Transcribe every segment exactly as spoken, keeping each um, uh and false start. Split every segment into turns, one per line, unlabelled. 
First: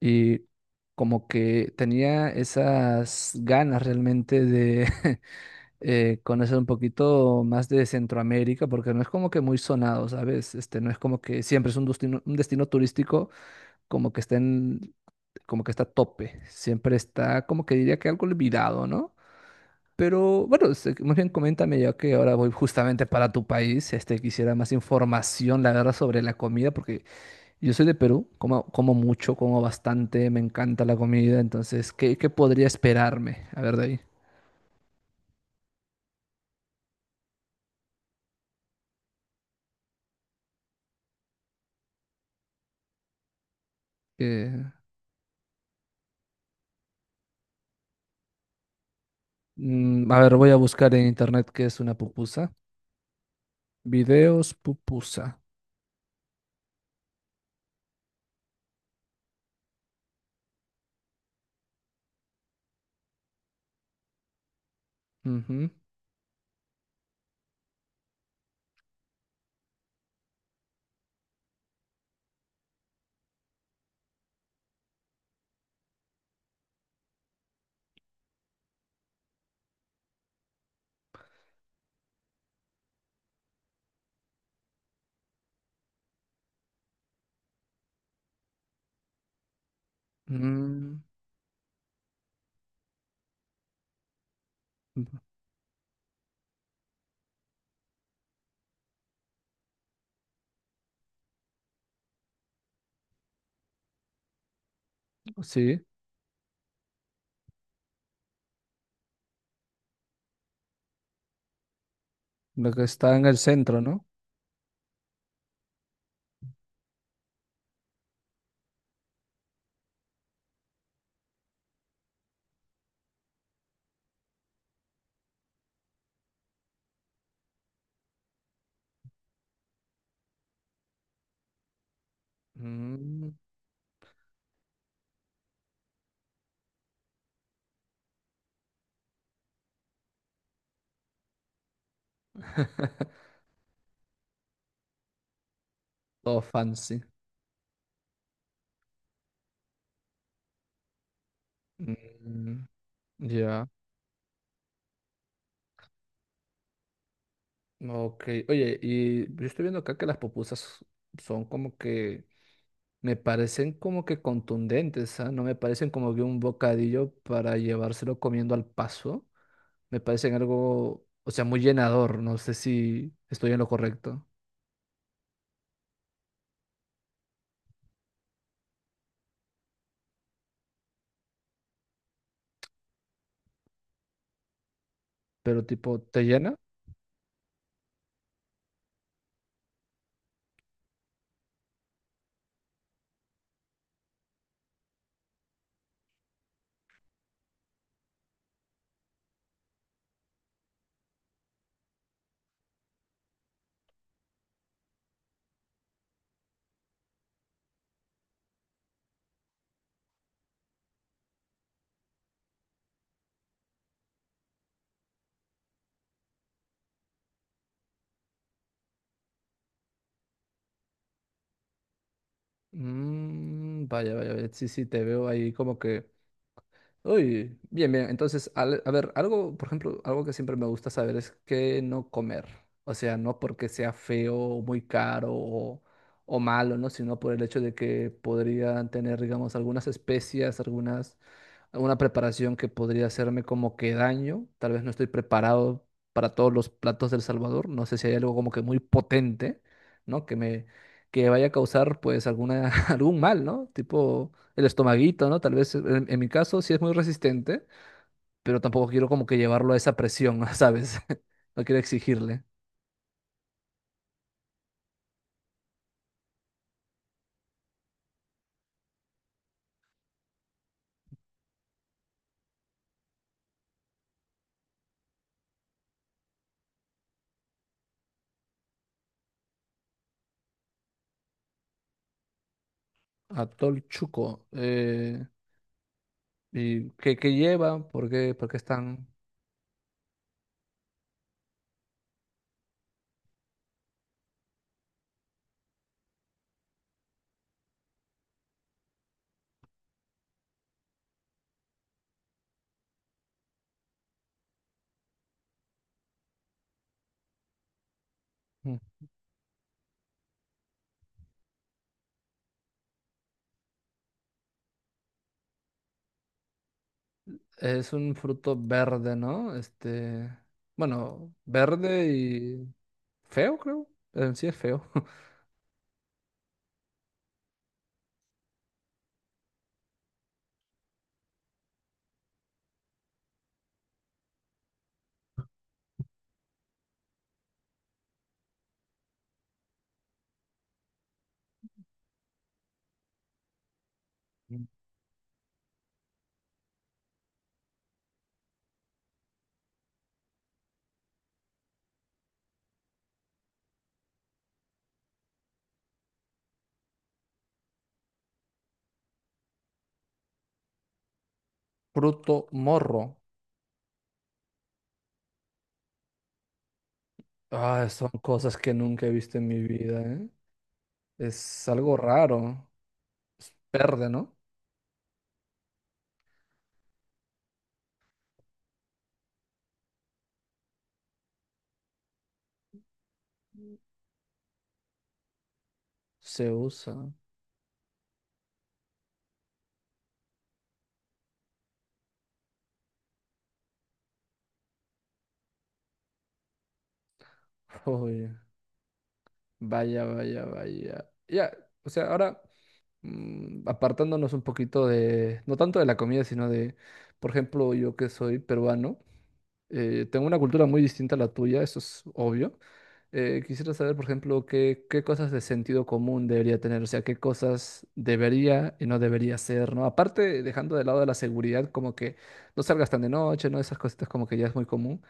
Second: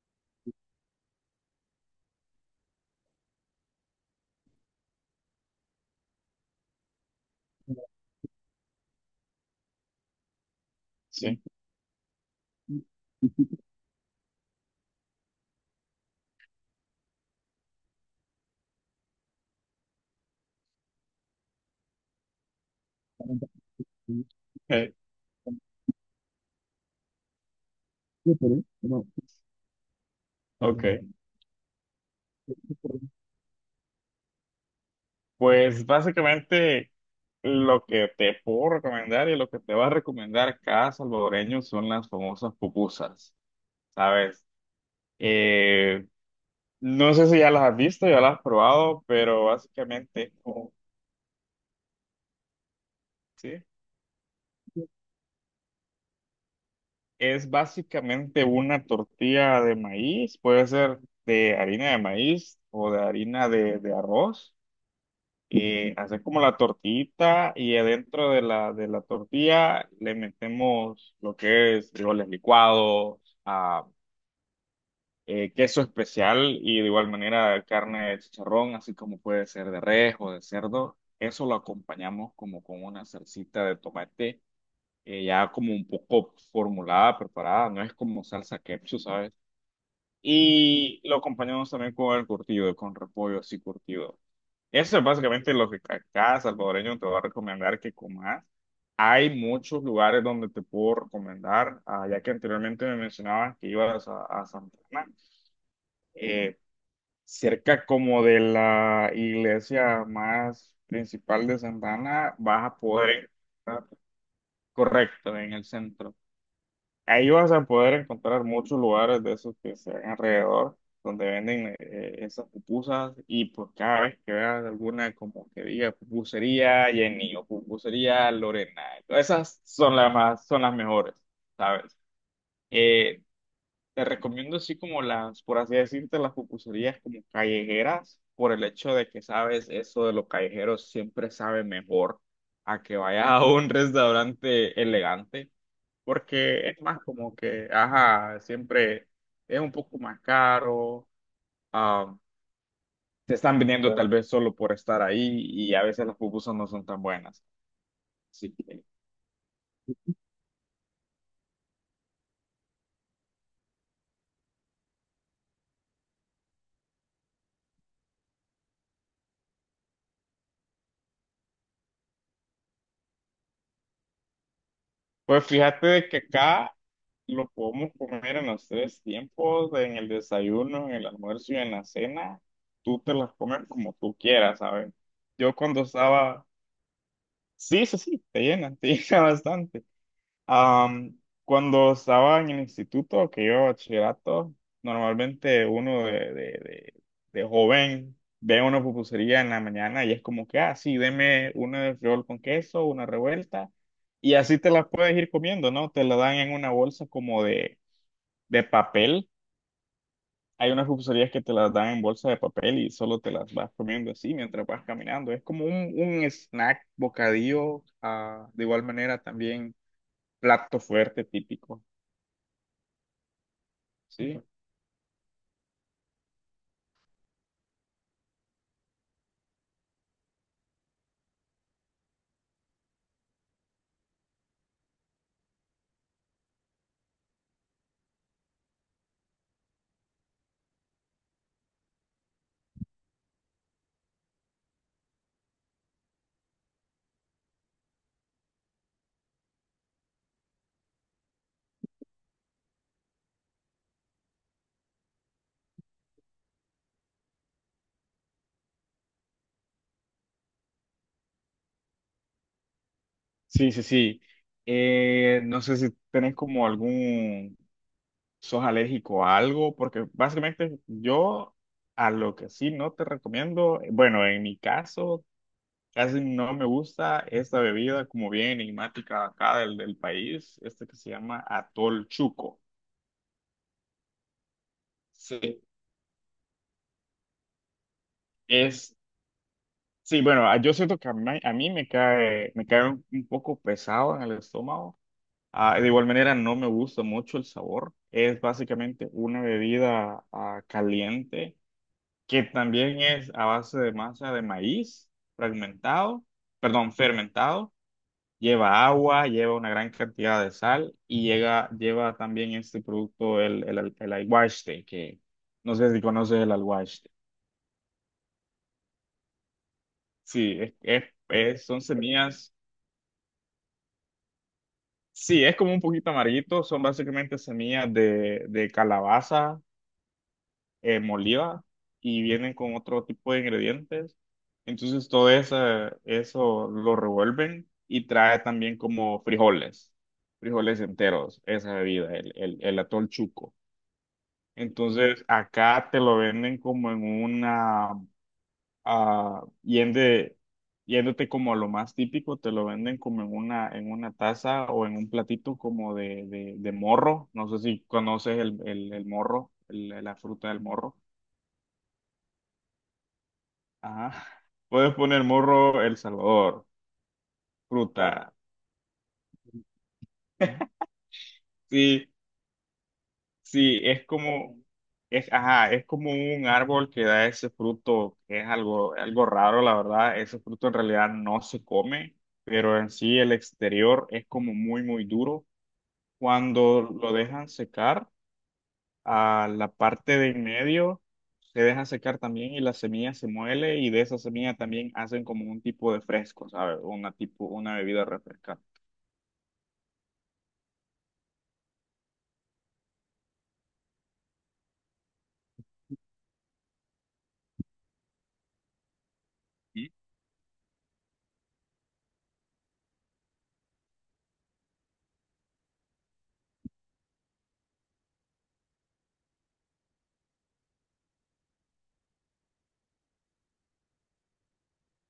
Y como que tenía esas ganas realmente de eh, conocer un poquito más
Sí,
de Centroamérica, porque no es como que muy sonado, ¿sabes? Este, no es como
sí,
que siempre es un destino, un destino turístico como que está en- como que está a tope. Siempre está como que diría que algo olvidado, ¿no? Pero bueno, este, más bien coméntame ya que ahora voy justamente para tu país, este, quisiera más
eh,
información, la verdad, sobre la comida, porque yo soy de Perú, como, como
no.
mucho, como bastante, me
Ok.
encanta la comida, entonces, ¿qué, qué podría esperarme? A ver, de ahí.
Pues básicamente lo que te puedo recomendar y lo que te va a recomendar cada salvadoreño son las famosas pupusas, ¿sabes?
eh,
Eh, no sé si ya las has visto, ya las has probado, pero
mm, a
básicamente,
ver, voy a
oh,
buscar en internet qué es una pupusa.
¿sí?
Videos pupusa.
Es básicamente una tortilla de maíz, puede ser de harina de maíz o de harina de, de arroz.
Ujú.
Y haces como la tortita y adentro de la, de la tortilla le metemos lo que es frijoles licuados, ah, eh, queso especial y de igual manera carne de chicharrón, así como puede ser de res o de cerdo. Eso lo acompañamos como con una salsita de tomate eh, ya como un poco formulada, preparada. No es como salsa ketchup, ¿sabes?
Mm,
Y lo acompañamos también con el curtido, con repollo así curtido. Eso es básicamente lo que ca- cada salvadoreño te va a recomendar que comas. Hay muchos lugares donde te puedo recomendar, ah, ya que anteriormente me mencionabas que ibas a, a Santana,
sí,
eh, cerca como de la iglesia más principal de Santana, vas
lo
a
que está en
poder
el centro,
encontrar,
¿no?
correcto, en el centro. Ahí vas a poder encontrar muchos lugares de esos que se ven alrededor, donde venden eh, esas pupusas, y pues cada vez que veas alguna como que diga pupusería Jenny o pupusería Lorena, todas esas son las más, son las mejores, ¿sabes? Eh,
Mm.
Te recomiendo así como las, por así decirte, las pupuserías como callejeras, por el hecho de que sabes, eso de los callejeros siempre sabe mejor a que vayas a un restaurante elegante,
Todo
porque es más
fancy.
como que, ajá, siempre es un poco más caro, ah,
Mm,
te están
ya.
vendiendo tal vez solo por estar ahí y a veces las pupusas no son tan buenas.
Ok.
Así
Oye,
que,
y yo estoy viendo acá que las pupusas son como que me parecen como que contundentes, ¿ah? No me parecen como que un bocadillo para llevárselo comiendo al paso. Me parecen algo, o sea, muy llenador. No sé si estoy en lo correcto,
pues fíjate de que acá lo podemos comer en los tres tiempos, en el desayuno, en el almuerzo y en la cena. Tú te las comes como tú quieras, ¿sabes? Yo
pero
cuando
tipo, ¿te
estaba.
llena?
Sí, sí, sí, te llenan, te llena bastante. Am, Cuando estaba en el instituto, que yo bachillerato, normalmente uno de, de, de, de joven ve una pupusería en la mañana y es como que, ah, sí, deme una de frijol con queso, una revuelta. Y así te las puedes ir comiendo, ¿no? Te la dan en una bolsa como de de papel. Hay unas pulserías que te las dan en bolsa de papel y solo te las vas comiendo así mientras vas caminando. Es como un, un snack, bocadillo, ah, de igual manera también plato fuerte típico.
Mm, vaya, vaya,
Sí,
vaya, sí, sí, te veo ahí como que uy, bien, bien. Entonces, al- a ver, algo, por ejemplo, algo que siempre me gusta saber es qué no comer. O sea, no porque sea feo o muy caro o, o malo, ¿no? Sino por el hecho de que podrían tener, digamos, algunas especias, algunas una preparación que podría hacerme como que daño. Tal vez no estoy preparado para todos los platos del Salvador. No sé si hay algo como que muy potente, ¿no? Que me que vaya a causar pues alguna algún mal, ¿no? Tipo el estomaguito, ¿no? Tal vez en, en mi caso sí es muy resistente, pero tampoco quiero como que llevarlo a esa presión, ¿sabes? No quiero exigirle.
sí, sí, sí. Eh, no sé si tenés como algún, sos alérgico a algo, porque básicamente yo, a lo que sí no te recomiendo, eh, bueno, en mi caso casi no me gusta esta bebida como bien enigmática acá del, del país, este que se llama Atol Chuco.
Atol Chuco. Eh,
Sí,
¿y qué, qué lleva? ¿Por qué, por qué
es,
están?
sí, bueno, ah, yo siento que a mí, a mí me cae, me cae un, un poco pesado en el estómago. Ah, de igual manera no me gusta mucho el sabor. Es básicamente una bebida ah, caliente, que también es a base de masa de maíz fragmentado, perdón, fermentado.
Mm.
Lleva agua, lleva una gran cantidad de sal y llega, lleva también este producto, el, el, al- el alguaste, que no sé si conoces el alguaste.
¿Es un fruto verde, no? Este,
Sí, es, es,
bueno,
es- son
verde
semillas,
y feo, creo. En sí es feo.
sí, es como un poquito amarguito, son básicamente semillas de, de calabaza eh, molida, y vienen con otro tipo de ingredientes. Entonces todo eso, eso lo revuelven y trae también como frijoles, frijoles enteros, esa bebida, el, el, el atol chuco. Entonces, acá te lo venden como en una, ah, yende- yéndote como a lo más típico, te lo venden como en una, en una taza o en un platito como de, de, de morro. No sé si conoces el, el, el morro, el- la fruta del morro.
Fruto morro.
Ajá. Puedes poner morro El Salvador,
Ah, son
fruta.
cosas que nunca he visto en mi vida, ¿eh? Es algo
Sí,
raro. Es
sí, es
verde, ¿no?
como, es, ajá, es como un árbol que da ese fruto, que es algo, algo raro, la verdad. Ese fruto en realidad no se come, pero en sí el exterior es como muy, muy duro.
Se
Cuando
usa.
lo dejan secar, a la parte de en medio se deja secar también, y la semilla se muele, y de esa semilla también hacen como un tipo de fresco, ¿sabes? Una tipo, una bebida
Oye,
refrescante.
vaya, vaya, vaya. Ya, o sea, ahora mm, apartándonos un poquito de, no tanto de la comida, sino de, por ejemplo, yo que soy peruano.
¿Mm?
Eh, tengo una cultura muy distinta a la tuya, eso es obvio. Eh, quisiera saber, por ejemplo, qué, qué cosas de sentido común debería tener, o sea, qué cosas debería y no debería ser, ¿no? Aparte, dejando de lado la seguridad, como que no salgas tan de noche, ¿no? Esas cositas como que ya es muy común.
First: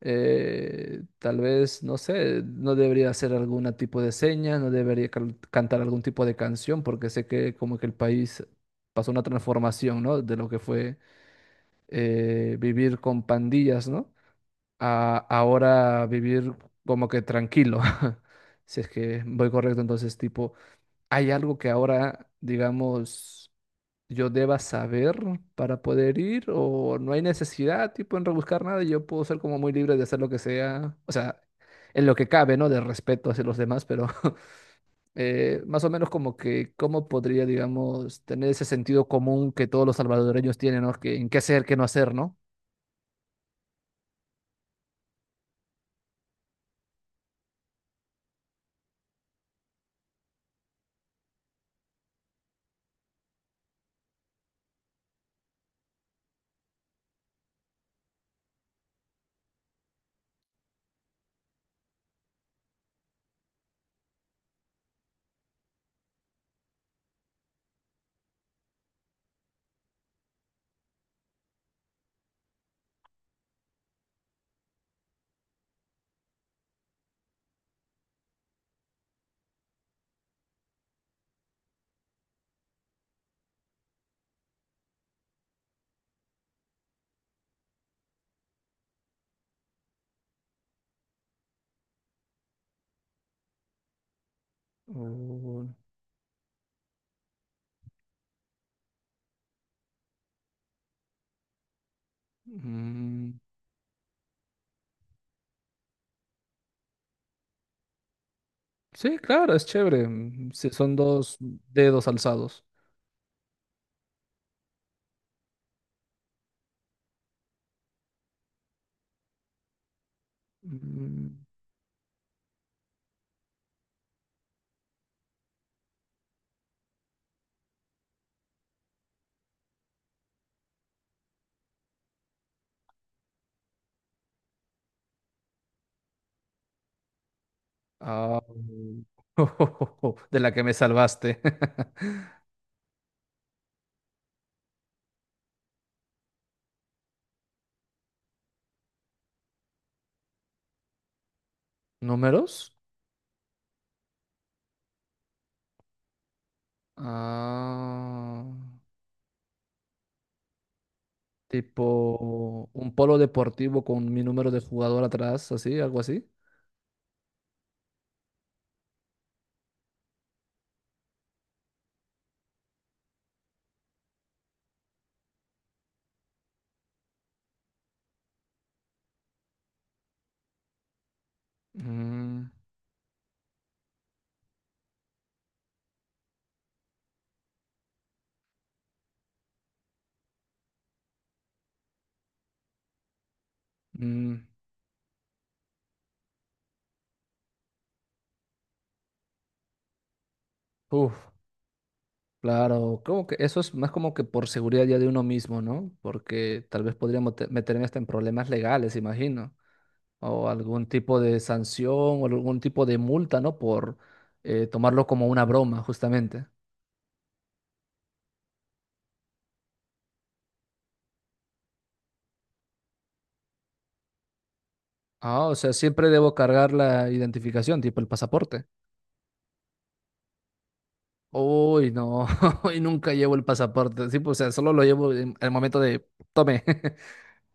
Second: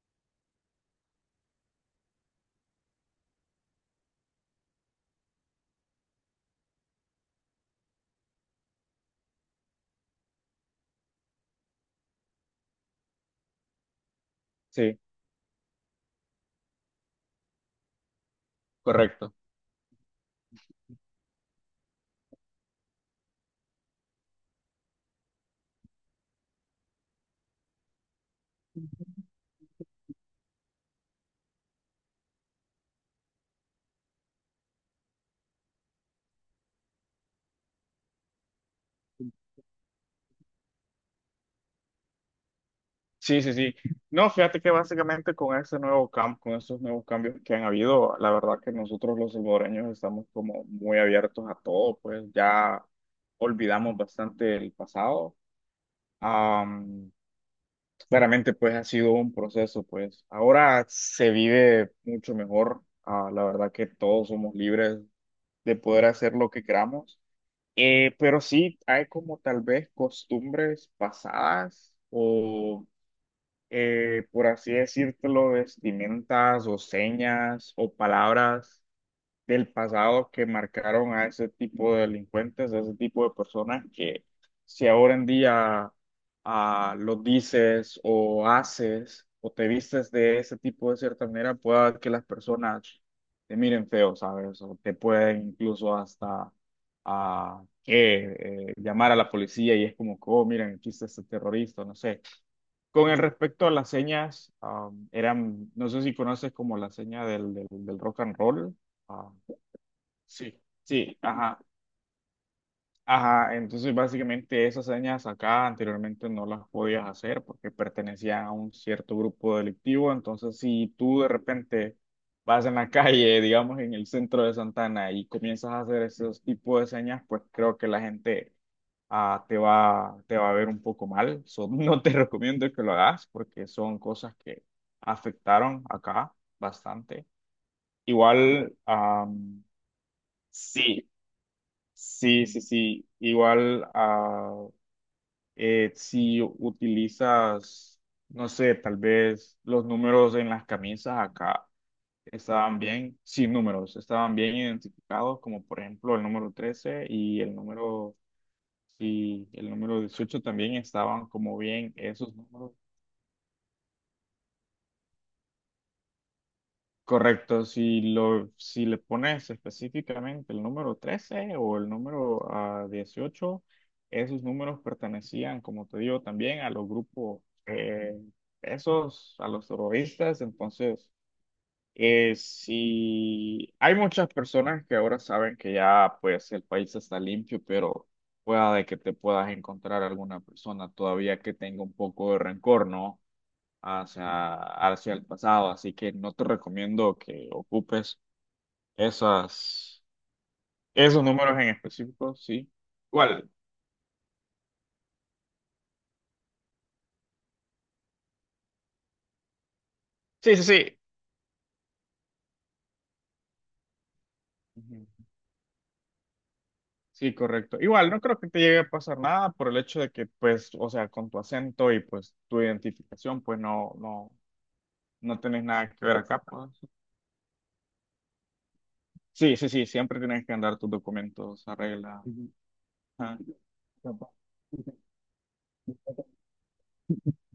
Eh, tal vez, no sé, no debería hacer algún tipo de seña, no debería cal- cantar algún tipo de canción, porque sé que como que el país pasó una transformación, ¿no? De lo que fue eh, vivir con pandillas, ¿no?
Sí,
A ahora vivir como que tranquilo, si es que
correcto.
voy correcto. Entonces, tipo, ¿hay algo que ahora, digamos, yo deba saber para poder ir o no hay necesidad, tipo, en rebuscar nada? Y yo puedo ser como muy libre de hacer lo que sea, o sea, en lo que cabe, ¿no? De respeto hacia los demás, pero eh, más o menos como que, ¿cómo podría, digamos, tener ese sentido común que todos los salvadoreños tienen, ¿no? Que, en qué hacer, qué no hacer, ¿no?
Sí, sí, sí. No, fíjate que básicamente con ese nuevo cam- con esos nuevos cambios que han habido, la verdad que nosotros los salvadoreños estamos como muy abiertos a todo, pues ya olvidamos bastante el pasado. Am, Claramente, pues ha sido un proceso, pues ahora se vive mucho mejor. Ah, la verdad que todos somos libres de poder hacer lo que queramos. Eh, pero sí, hay como tal vez costumbres pasadas o eh, por así decírtelo, vestimentas o señas o palabras del pasado que marcaron a ese tipo de delincuentes, a ese tipo de personas, que si ahora en día ah, lo dices o haces o te vistes de ese tipo de cierta manera, pueda que las personas te miren feo, ¿sabes? O te pueden
O,
incluso hasta, a que eh, llamar a la policía, y es como, que, oh, miren, aquí está este terrorista, no sé. Con el
mm.
respecto a las señas, am, eran, no sé si conoces como la seña del, del, del rock and roll.
Sí,
ah,
claro, es chévere. Mm,
sí,
sí, son
sí,
dos
ajá.
dedos alzados.
Ajá, entonces básicamente esas señas acá anteriormente no las podías hacer porque pertenecían a un cierto grupo delictivo, entonces si tú
Mm,
de repente vas en la calle, digamos en el centro de Santana, y comienzas a hacer esos tipos de señas, pues creo que la gente ah, te va, te va a ver un poco mal. So, no te recomiendo que lo hagas, porque son cosas que afectaron acá bastante.
ah,
Igual, am,
de la que me
sí,
salvaste.
sí, sí, sí. Igual, ah, eh, si utilizas, no sé, tal vez los números en las camisas, acá
¿Números?
estaban bien, sin números, estaban bien identificados, como por ejemplo el número trece y el número,
Ah,
y el número dieciocho, también estaban como bien esos
tipo
números.
un polo deportivo con mi número de jugador atrás, así, algo así.
Correcto, si lo, si le pones específicamente el número trece o el número ah, dieciocho, esos números pertenecían, como te digo, también a los grupos, eh, esos, a los terroristas. Entonces, eh,
Mm,
si hay muchas personas que ahora saben que ya pues el país está limpio, pero pueda de que te puedas encontrar alguna persona todavía que tenga un poco de rencor, ¿no?
mm,
hacia, hacia el pasado, así que no te recomiendo que ocupes esas,
uf,
esos números en específico, sí.
claro, como que
Igual,
eso es más como que por seguridad ya de uno mismo, ¿no? Porque tal vez podría mote- meterme hasta en problemas legales, imagino. O
sí, sí,
algún
sí.
tipo de sanción o algún tipo de multa, ¿no? Por eh, tomarlo
Ujú.
como una broma, justamente.
Sí, correcto. Igual, no creo que te llegue a pasar nada, por el hecho de que, pues, o sea, con tu acento y pues tu identificación, pues no, no, no
Ah, o
tenés
sea,
nada que
siempre
ver
debo
acá, pues.
cargar la identificación, tipo el pasaporte.
Sí, sí, sí, siempre tienes que andar tus documentos a
Uy,
regla.
no, y nunca llevo
Ajá.
el pasaporte. Sí, pues, o sea, solo lo llevo en el momento de tome.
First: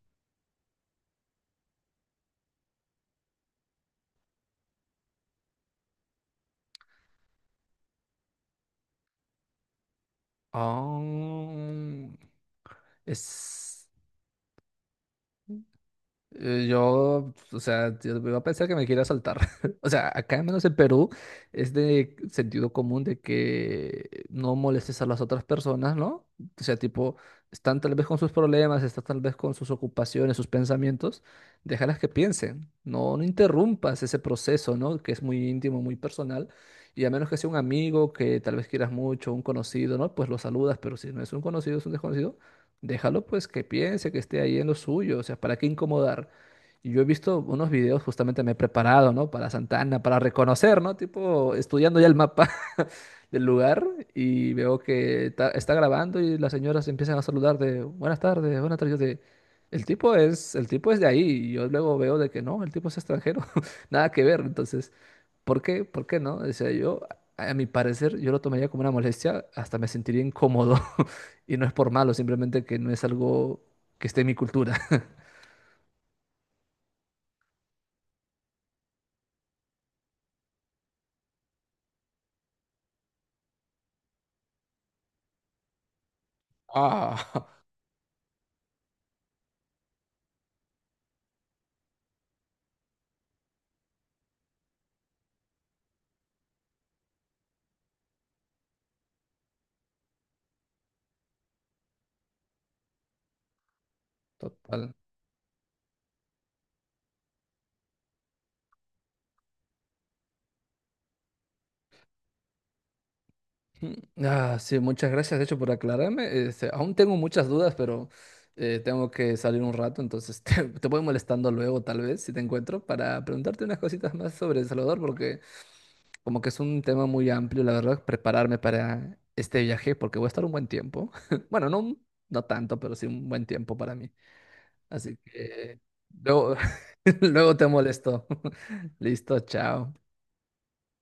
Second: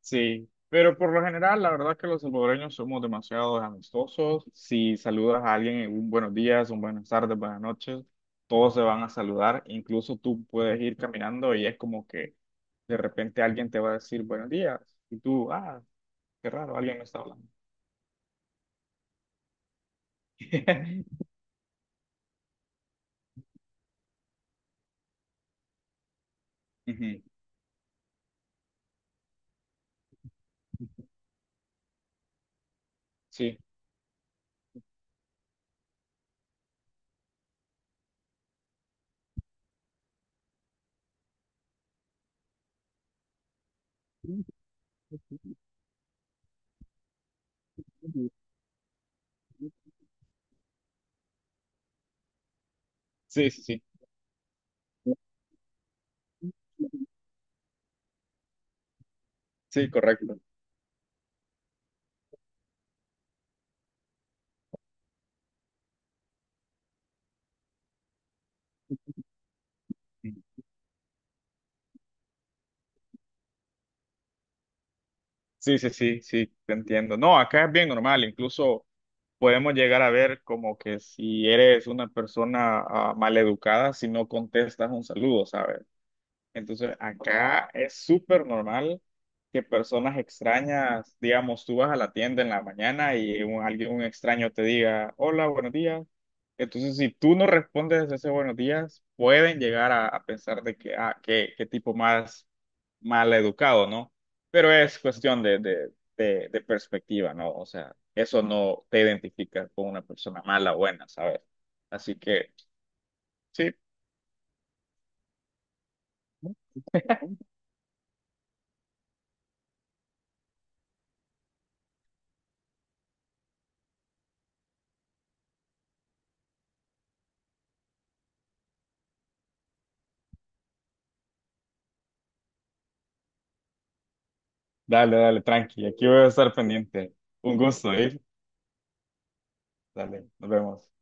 Sí, pero por lo general, la verdad es que los salvadoreños somos demasiado amistosos. Si saludas a alguien en un buenos días, un buenas tardes, buenas noches, todos se van a saludar. Incluso tú puedes ir caminando y es como
Oh,
que de repente alguien te
es.
va a decir buenos días y tú, ah, qué
Eh,
raro, alguien me está
Yo,
hablando.
o sea, yo iba a pensar que me quiere asaltar. O sea, acá al menos en Perú es de sentido común de que no molestes a las otras personas, ¿no? O sea, tipo,
Ujú,
están tal vez con sus problemas, están tal vez con sus ocupaciones, sus pensamientos, déjalas que piensen. No, no
sí,
interrumpas ese proceso, ¿no? Que es muy íntimo, muy personal. Y a menos que sea un amigo que tal vez quieras mucho, un conocido, ¿no? Pues lo saludas, pero si no es un conocido, es un desconocido. Déjalo pues que piense, que esté ahí en lo suyo, o sea, ¿para qué incomodar? Y yo he visto unos videos,
sí,
justamente me he preparado, ¿no? Para Santana, para reconocer, ¿no? Tipo, estudiando ya el mapa del
sí,
lugar
sí,
y veo que ta- está, grabando y las señoras empiezan a saludar de buenas tardes, buenas tardes. Yo de, el
sí,
tipo
correcto.
es, el tipo es de ahí. Y yo luego veo de que no, el tipo es extranjero, nada que ver. Entonces, ¿por qué? ¿Por qué no? Decía yo, a a mi parecer, yo lo tomaría como una molestia, hasta me sentiría incómodo. Y no es por malo, simplemente que no es algo que esté en mi cultura.
Sí, sí, sí, sí, te entiendo. No, acá es bien normal, incluso. Podemos llegar a ver como que si eres una persona mal maleducada si no contestas un saludo, ¿sabes? Entonces,
Ah,
acá es súper normal que personas extrañas, digamos, tú vas a la tienda en la mañana y un, alguien, un extraño te diga, hola, buenos días. Entonces, si tú no respondes ese buenos días, pueden llegar a, a pensar de que, ah, qué, qué tipo más mal educado, ¿no? Pero
total.
es cuestión de, de, de, de perspectiva, ¿no? O sea, eso no te identifica con una persona mala o buena, ¿sabes? Así que, sí.
Ah, sí, muchas gracias, de hecho, por aclararme. Este, aún tengo muchas dudas, pero eh, tengo que salir un rato, entonces te, te voy molestando luego, tal vez, si te encuentro, para preguntarte unas cositas más sobre El Salvador, porque como que es un tema muy amplio, la verdad, prepararme para este viaje, porque voy a estar un buen tiempo. Bueno, no, un- no tanto, pero sí un buen tiempo para mí. Así
Dale, dale,
que
tranqui. Aquí voy a estar
luego,
pendiente.
luego
Un
te
gusto, ¿eh?
molesto. Listo, chao.
Dale, nos vemos.